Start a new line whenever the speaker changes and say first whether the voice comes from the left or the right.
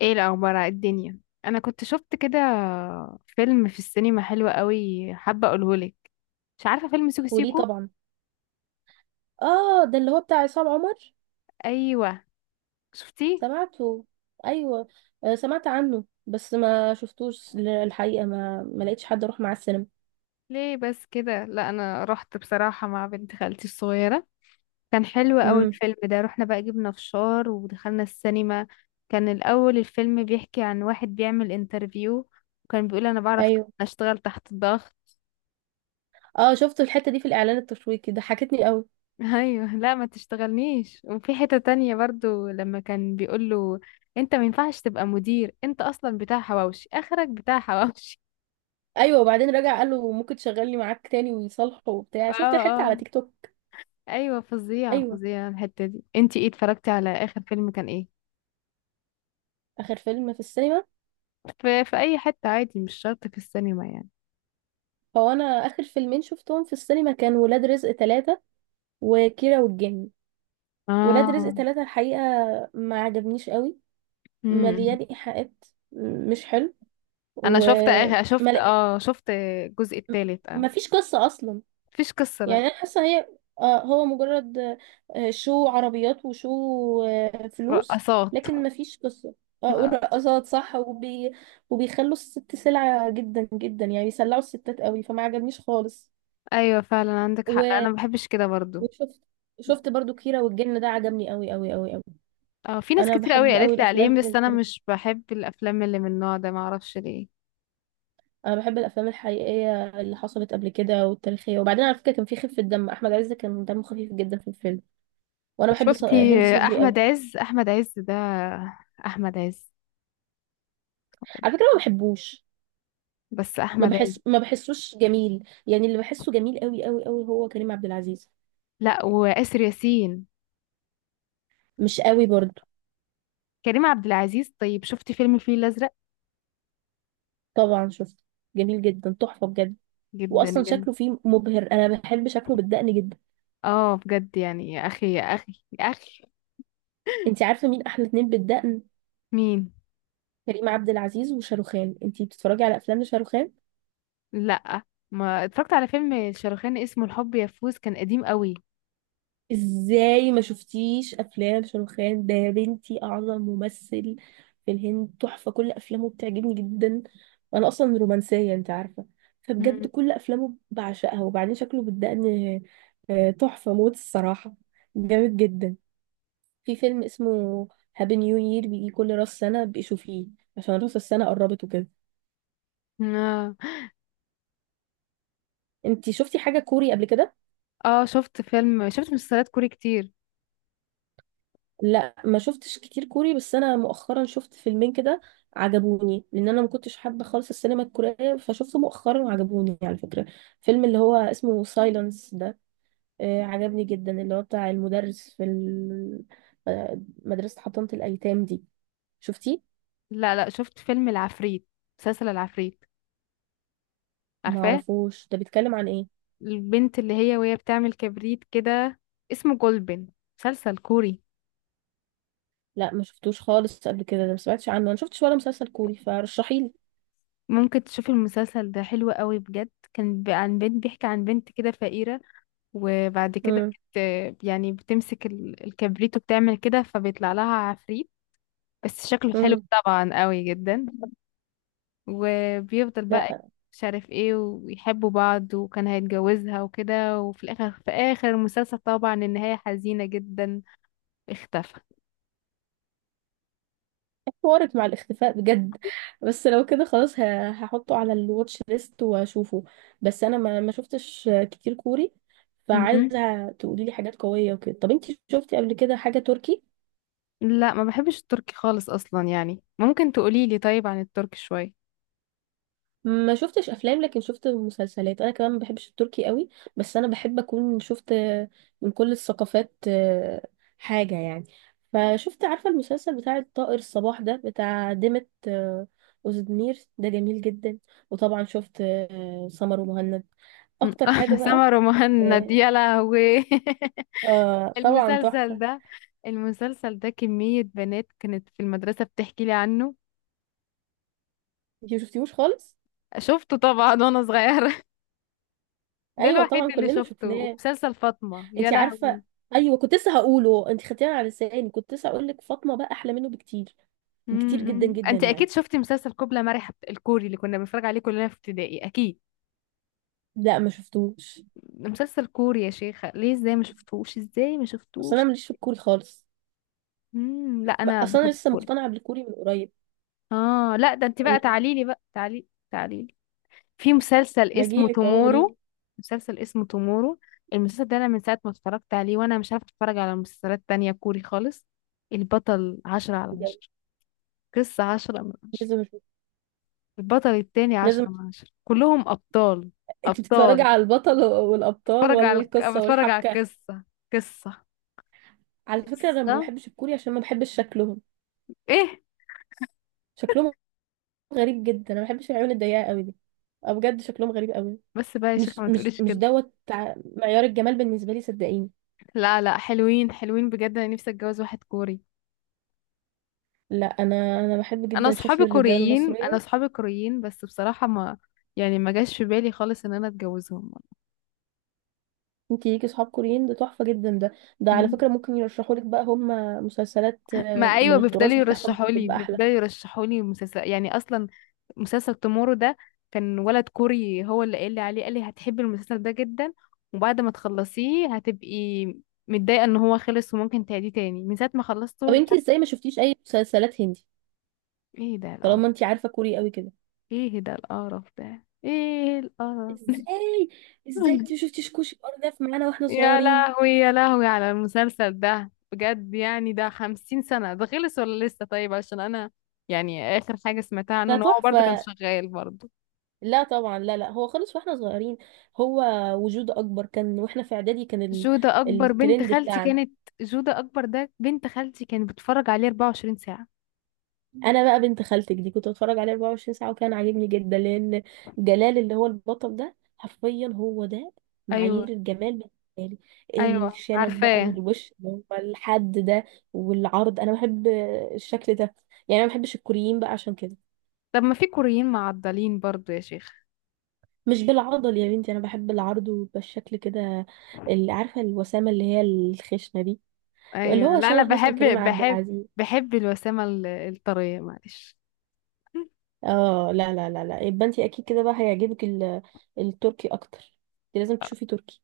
left: ايه الاخبار على الدنيا؟ انا كنت شفت كده فيلم في السينما حلو قوي، حابه اقولهولك. مش عارفه فيلم سيكو
right: وليه
left: سيكو؟
right: طبعا. اه، ده اللي هو بتاع عصام عمر.
left: ايوه، شفتيه؟
right: سمعته. ايوه. آه، سمعت عنه بس ما شفتوش. الحقيقه ما لقيتش حد اروح معاه السينما.
left: ليه بس كده؟ لا، انا رحت بصراحه مع بنت خالتي الصغيره. كان حلو قوي
right: امم.
left: الفيلم ده. رحنا بقى، جبنا فشار ودخلنا السينما. كان الاول الفيلم بيحكي عن واحد بيعمل انترفيو، وكان بيقول انا بعرف
right: ايوه.
left: اشتغل تحت الضغط.
right: اه شفت الحته دي في الاعلان التشويقي ضحكتني قوي.
left: ايوه، لا ما تشتغلنيش. وفي حتة تانية برضو لما كان بيقول له انت ما ينفعش تبقى مدير، انت اصلا بتاع حواوشي، اخرك بتاع حواوشي.
right: ايوه، وبعدين رجع قال له ممكن تشغلني معاك تاني ويصالحه وبتاع،
left: اه
right: شفت الحته على
left: اه،
right: تيك توك.
left: ايوه فظيعة
right: ايوه.
left: فظيعة الحتة دي. انتي ايه، اتفرجتي على اخر فيلم كان ايه؟
right: اخر فيلم في السينما،
left: في اي حتة عادي، مش شرط في السينما يعني.
right: هو انا اخر فيلمين شفتهم في السينما كان ولاد رزق ثلاثة وكيرة والجن. ولاد
left: اه.
right: رزق ثلاثة الحقيقه ما عجبنيش قوي، مليان
left: امم.
right: ايحاءات. مش حلو.
left: انا
right: وما
left: شفت الجزء التالت. اه.
right: مفيش قصة اصلا.
left: مفيش قصة،
right: يعني
left: لا.
right: انا حاسة هي، آه، هو مجرد، آه، شو عربيات وشو، آه، فلوس،
left: رقصات.
right: لكن مفيش قصة. آه،
left: آه.
right: ورقصات صح وبي... وبيخلوا الست سلعة جدا جدا، يعني بيسلعوا الستات قوي فما عجبنيش خالص.
left: ايوه فعلا عندك حق. لا،
right: و-
left: انا ما بحبش كده برضو.
right: وشفت، شفت برضو كيرة والجن ده عجبني قوي قوي قوي قوي.
left: اه، في ناس
right: انا
left: كتير قوي
right: بحب قوي
left: قالت لي عليه،
right: الافلام،
left: بس انا مش بحب الافلام اللي من النوع ده، ما اعرفش ليه.
right: انا بحب الافلام الحقيقيه اللي حصلت قبل كده والتاريخيه. وبعدين على فكره كان في خفه دم، احمد عز كان دمه خفيف جدا في الفيلم. وانا بحب
left: شفتي
right: هند صبري قوي.
left: احمد عز؟ احمد عز ده احمد عز
right: على فكره ما بحبوش،
left: بس
right: ما
left: احمد عز.
right: بحس، ما بحسوش جميل يعني. اللي بحسه جميل قوي قوي قوي هو كريم عبد العزيز،
left: لا، واسر ياسين.
right: مش قوي برضه.
left: كريم عبد العزيز. طيب شفتي فيلم الفيل الازرق؟
right: طبعا شفت، جميل جدا تحفه بجد.
left: جدا
right: واصلا
left: جدا.
right: شكله فيه مبهر، انا بحب شكله بالدقن جدا.
left: اه بجد يعني، يا اخي يا اخي يا اخي.
right: انت عارفه مين احلى اتنين بالدقن؟
left: مين؟
right: كريم عبد العزيز وشاروخان. انت بتتفرجي على افلام لشاروخان؟
left: لا، ما اتفرجت على فيلم شاروخان اسمه الحب يفوز، كان قديم قوي.
right: ازاي ما شفتيش افلام شاروخان ده يا بنتي؟ اعظم ممثل في الهند، تحفه، كل افلامه بتعجبني جدا. وانا اصلا رومانسيه انت عارفه، فبجد
left: مم.
right: كل افلامه بعشقها. وبعدين شكله بالدقن، آه، تحفه موت الصراحه، جامد جدا. في فيلم اسمه هابي نيو يير بيجي كل راس سنه بيشوفيه، عشان راس السنه قربت وكده.
left: اه.
right: انت شفتي حاجه كوري قبل كده؟
left: آه، شفت مسلسلات كوري كتير.
right: لا ما شفتش كتير كوري، بس انا مؤخرا شفت فيلمين كده عجبوني، لان انا ما كنتش حابه خالص السينما الكوريه، فشفته مؤخرا وعجبوني على فكره. فيلم اللي هو اسمه سايلنس ده، آه عجبني جدا، اللي هو بتاع المدرس في آه، مدرسه حضانه الايتام دي. شفتيه؟
left: لا لا، شفت فيلم العفريت، مسلسل العفريت.
right: ما
left: عارفاه؟
right: اعرفوش، ده بيتكلم عن ايه؟
left: البنت اللي هي وهي بتعمل كبريت كده، اسمه جولبن، مسلسل كوري.
right: لا ما شفتوش خالص قبل كده، ده ما سمعتش عنه. انا شفتش ولا مسلسل كوري، فرشحيلي.
left: ممكن تشوف المسلسل ده، حلو قوي بجد. عن بنت، بيحكي عن بنت كده فقيرة، وبعد كده
right: امم.
left: بت يعني بتمسك الكبريت وبتعمل كده، فبيطلع لها عفريت. بس شكله حلو
right: امم.
left: طبعا، قوي جدا. وبيفضل بقى مش عارف ايه، ويحبوا بعض، وكان هيتجوزها وكده، وفي الاخر في اخر المسلسل طبعا النهاية حزينة جدا. اختفى.
right: حوارك مع الاختفاء بجد. بس لو كده خلاص هحطه على الواتش ليست واشوفه. بس انا ما شفتش كتير كوري، فعايزه
left: مهم.
right: تقولي لي حاجات قويه وكده. طب انتي شفتي قبل كده حاجه تركي؟
left: لا، ما بحبش التركي خالص اصلا، يعني ممكن تقولي لي طيب عن التركي شوية.
right: ما شفتش افلام لكن شفت مسلسلات. انا كمان ما بحبش التركي قوي، بس انا بحب اكون شفت من كل الثقافات آه، حاجه يعني. فشفت عارفه المسلسل بتاع الطائر الصباح ده بتاع ديمت آه، أوزدمير، ده جميل جدا. وطبعا شفت آه، سمر ومهند اكتر حاجه بقى.
left: سمر مهند
right: آه،
left: يا لهوي.
right: آه، طبعا
left: المسلسل
right: تحفه.
left: ده، المسلسل ده كمية بنات كانت في المدرسة بتحكي لي عنه.
right: انتي مشفتيهوش خالص؟
left: شفته طبعا وانا صغيرة. ده
right: ايوه
left: الوحيد
right: طبعا
left: اللي
right: كلنا
left: شفته.
right: شفناه.
left: ومسلسل فاطمة، يا
right: انتي عارفه،
left: لهوي.
right: ايوه كنت لسه هقوله، انتي خدتيها على لساني، كنت لسه هقول لك فاطمه بقى احلى منه بكتير، كتير جدا
left: امم.
right: جدا
left: انت
right: يعني.
left: اكيد شفتي مسلسل كوبلا مرح، الكوري اللي كنا بنتفرج عليه كلنا في ابتدائي، اكيد.
right: لا ما شفتوش،
left: مسلسل كوري يا شيخة، ليه؟ ازاي ما شفتوش؟ ازاي ما
right: اصل انا
left: شفتوش؟
right: ماليش في الكوري خالص.
left: امم. لا، انا
right: اصل انا
left: بحب
right: لسه
left: الكوري.
right: مقتنعه بالكوري من قريب.
left: اه لا، ده انت بقى
right: لا،
left: تعاليلي بقى، تعاليلي. في مسلسل اسمه
right: هجيلك اهو، قولي
left: تومورو. مسلسل اسمه تومورو، المسلسل ده انا من ساعة ما اتفرجت عليه وانا مش عارفة اتفرج على مسلسلات تانية كوري خالص. البطل عشرة على
right: لي.
left: عشرة قصة 10 من 10،
right: لازم اشوف،
left: البطل التاني
right: لازم.
left: 10 من 10، كلهم أبطال.
right: انت بتتفرجي
left: أبطال.
right: على البطل والابطال
left: بتفرج
right: ولا
left: على
right: القصه
left: بتفرج على
right: والحبكه؟
left: القصة. قصة.
right: على فكره انا ما
left: قصة.
right: بحبش الكوري عشان ما بحبش شكلهم.
left: ايه.
right: شكلهم غريب جدا، انا ما بحبش العيون الضيقه قوي دي. أه بجد شكلهم غريب قوي.
left: بس بقى يا
right: مش
left: شيخة، ما
right: مش
left: تقوليش
right: مش
left: كده.
right: دوت معيار الجمال بالنسبه لي صدقيني.
left: لا لا، حلوين بجد، انا نفسي اتجوز واحد كوري.
right: لا انا، انا بحب
left: انا
right: جدا شكل
left: اصحابي
right: الرجاله
left: كوريين انا
right: المصريه.
left: اصحابي كوريين، بس بصراحة ما، يعني ما جاش في بالي خالص ان انا اتجوزهم.
right: انتي ليكي صحاب كوريين، ده تحفة جدا ده. ده على
left: مم.
right: فكرة ممكن يرشحوا لك بقى هم مسلسلات
left: ما
right: آه،
left: ايوه،
right: من
left: بيفضلوا
right: التراث بتاعهم
left: يرشحوا لي
right: بتبقى احلى.
left: بيفضلوا يرشحوا لي مسلسل يعني اصلا. مسلسل تومورو ده كان ولد كوري هو اللي قال لي عليه، قال لي هتحبي المسلسل ده جدا، وبعد ما تخلصيه هتبقي متضايقة ان هو خلص، وممكن تعيديه تاني من ساعة ما
right: طب
left: خلصته، مش
right: انتي
left: عارفة.
right: ازاي ما شفتيش اي مسلسلات هندي
left: ايه ده القرف؟
right: طالما انتي عارفة كوري قوي كده؟
left: ايه ده القرف؟ ده ايه القرف؟
right: ازاي؟ ازاي انتي ما شفتيش كوشي ارداف معانا واحنا
left: يا
right: صغيرين؟
left: لهوي يا لهوي على المسلسل ده بجد. يعني ده 50 سنة ده، خلص ولا لسه؟ طيب عشان انا يعني اخر حاجة سمعتها عنه
right: ده
left: ان هو برضه كان
right: تحفة.
left: شغال برضه.
right: لا طبعا، لا لا، هو خالص واحنا صغيرين. هو وجود اكبر كان واحنا في اعدادي، كان ال...
left: جودة أكبر بنت
right: الترند
left: خالتي
right: بتاعنا.
left: كانت، جودة أكبر ده بنت خالتي كانت بتتفرج عليه 24 ساعة.
right: انا بقى بنت خالتك دي كنت بتفرج عليه 24 ساعه وكان عاجبني جدا لان جلال اللي هو البطل ده حرفيا هو ده
left: أيوة.
right: معايير الجمال بالنسبه لي.
left: أيوة،
right: الشنب بقى
left: عارفاه.
right: والوش اللي هو الحد ده والعرض، انا بحب الشكل ده. يعني انا ما بحبش الكوريين بقى عشان كده.
left: طب ما في كوريين معضلين برضو يا شيخ.
right: مش بالعضل يا بنتي، انا بحب العرض وبالشكل كده، اللي عارفه الوسامه اللي هي الخشنه دي، اللي
left: أيوة
right: هو
left: لا، أنا
right: شبه مثلا
left: بحب،
right: كريم عبد
left: بحب
right: العزيز.
left: بحب الوسامة الطرية، معلش.
right: اه لا لا لا لا، يبقى انت اكيد كده بقى هيعجبك التركي اكتر. انت لازم تشوفي تركي.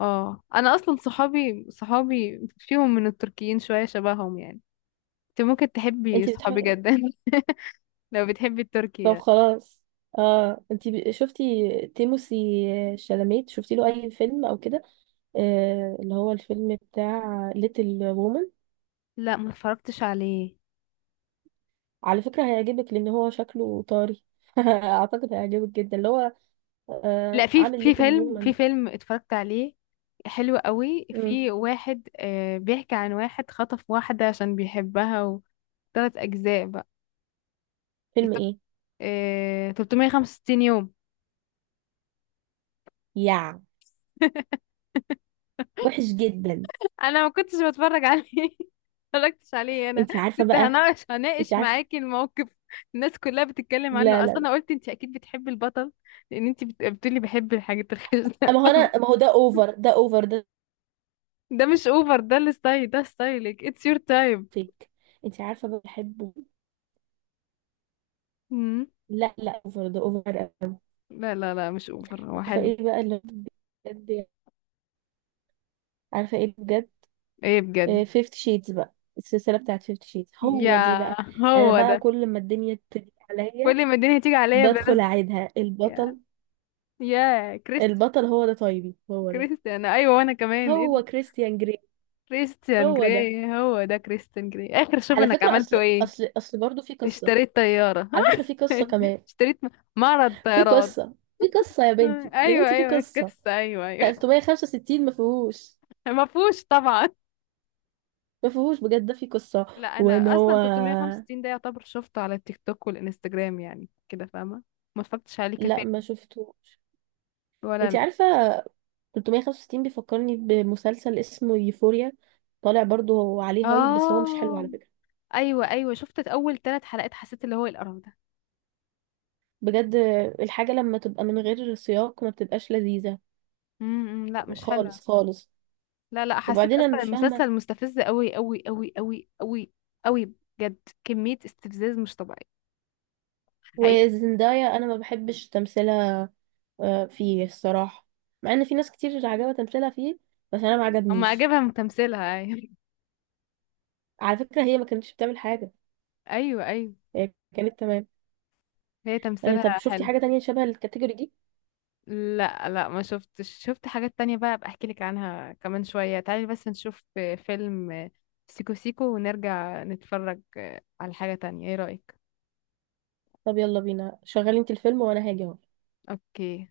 left: اه، أنا أصلا صحابي فيهم من التركيين شوية شبههم يعني. انت ممكن تحبي
right: انت
left: صحابي
right: بتحبي؟
left: جدا. لو بتحبي التركي
right: طب
left: يعني.
right: خلاص. اه، انت شفتي تيموسي شالاميت؟ شفتي له اي فيلم او كده؟ آه اللي هو الفيلم بتاع ليتل وومن.
left: لا، ما اتفرجتش عليه.
right: على فكرة هيعجبك، لان هو شكله طاري. اعتقد هيعجبك جدا، اللي هو
left: لا،
right: آه
left: في
right: عامل
left: في
right: ليتل
left: فيلم في
right: وومن.
left: فيلم اتفرجت عليه حلو قوي، في واحد، آه بيحكي عن واحد خطف واحدة عشان بيحبها، وثلاث أجزاء بقى.
right: فيلم
left: التلت-
right: ايه؟
left: آه، 365 يوم.
right: يا وحش جدا.
left: أنا ما كنتش بتفرج عليه. متفرجتش عليه أنا،
right: انت عارفة
left: كنت
right: بقى،
left: هناقش
right: انت
left: هناقش
right: عارفة.
left: معاكي الموقف. الناس كلها بتتكلم عنه،
right: لا
left: أصلا
right: لا،
left: أنا قلت أنت أكيد بتحبي البطل، لأن أنت بتقولي بحب الحاجات الخشنة.
right: ما هو انا، ما هو ده اوفر، ده اوفر ده
left: ده مش أوفر، ده الستايل، ده ستايلك، اتس يور تايم.
right: فيك. انت عارفه بقى بحبه. لا لا، اوفر ده، اوفر قوي.
left: لا، مش أوفر، هو
right: عارفه
left: حلو.
right: ايه بقى اللي بجد يعني؟ عارفه ايه بجد؟
left: ايه بجد؟
right: فيفت شيدز، بقى السلسله بتاعت فيفت شيدز
left: يا،
right: هو دي بقى. انا
left: هو
right: بقى
left: ده.
right: كل ما الدنيا تضيق عليا
left: كل ما الدنيا تيجي عليا بنزل.
right: بدخل اعيدها.
left: يا،
right: البطل،
left: يا كريستيان.
right: البطل هو ده، طيبي هو ده.
left: كريستيان، ايوه. وانا كمان ايه
right: هو
left: ده؟
right: كريستيان جري،
left: كريستيان
right: هو ده.
left: جراي هو ده، كريستيان جراي اخر، شوف
right: على
left: انك
right: فكره اصل
left: عملته ايه.
right: اصل اصل برضه في قصه.
left: اشتريت طيارة.
right: على فكره في قصه كمان.
left: اشتريت معرض
right: في
left: طيارات.
right: قصه، في قصه يا بنتي، يا
left: ايوه
right: بنتي في
left: ايوه
right: قصه.
left: القصة، ايوه ايوه.
right: 365 ما فيهوش،
left: ما فيهوش طبعا.
right: ما فيهوش بجد، ده في قصة.
left: لا،
right: وان
left: انا
right: هو،
left: اصلا 365 ده يعتبر شفته على التيك توك والانستجرام يعني كده، فاهمة؟ ما اتفرجتش عليه
right: لا
left: كفاية.
right: ما شفتوش.
left: ولا انا.
right: انتي عارفة، 365 بيفكرني بمسلسل اسمه يوفوريا، طالع برضو عليه هايب بس هو مش حلو
left: اه.
right: على فكرة.
left: ايوه ايوه، شفت اول 3 حلقات، حسيت اللي هو إيه القرف ده.
right: بجد، الحاجة لما تبقى من غير سياق ما بتبقاش لذيذة
left: امم، لا مش حلو.
right: خالص خالص.
left: لا لا، حسيت
right: وبعدين انا
left: اصلا
right: مش فاهمة.
left: المسلسل مستفز قوي قوي قوي قوي قوي قوي بجد، كمية استفزاز مش طبيعي. حقيقي.
right: وزندايا انا ما بحبش تمثيلها آه، فيه الصراحة، مع ان في ناس كتير عجبها تمثيلها فيه بس انا ما
left: اما
right: عجبنيش.
left: عجبها من تمثيلها، ايوه.
right: على فكرة هي ما كانتش بتعمل حاجة،
left: ايوه ايوه،
right: هي كانت تمام.
left: هي
right: آه،
left: تمثيلها
right: طب شفتي
left: حلو.
right: حاجة تانية شبه الكاتيجوري دي؟
left: لا لا، ما شفتش. شفت حاجات تانية بقى، ابقى احكي لك عنها كمان شوية. تعالي بس نشوف فيلم سيكو سيكو ونرجع نتفرج على حاجة تانية، ايه رأيك؟
right: طب يلا بينا، شغلي انت الفيلم وانا هاجي اهو.
left: اوكي.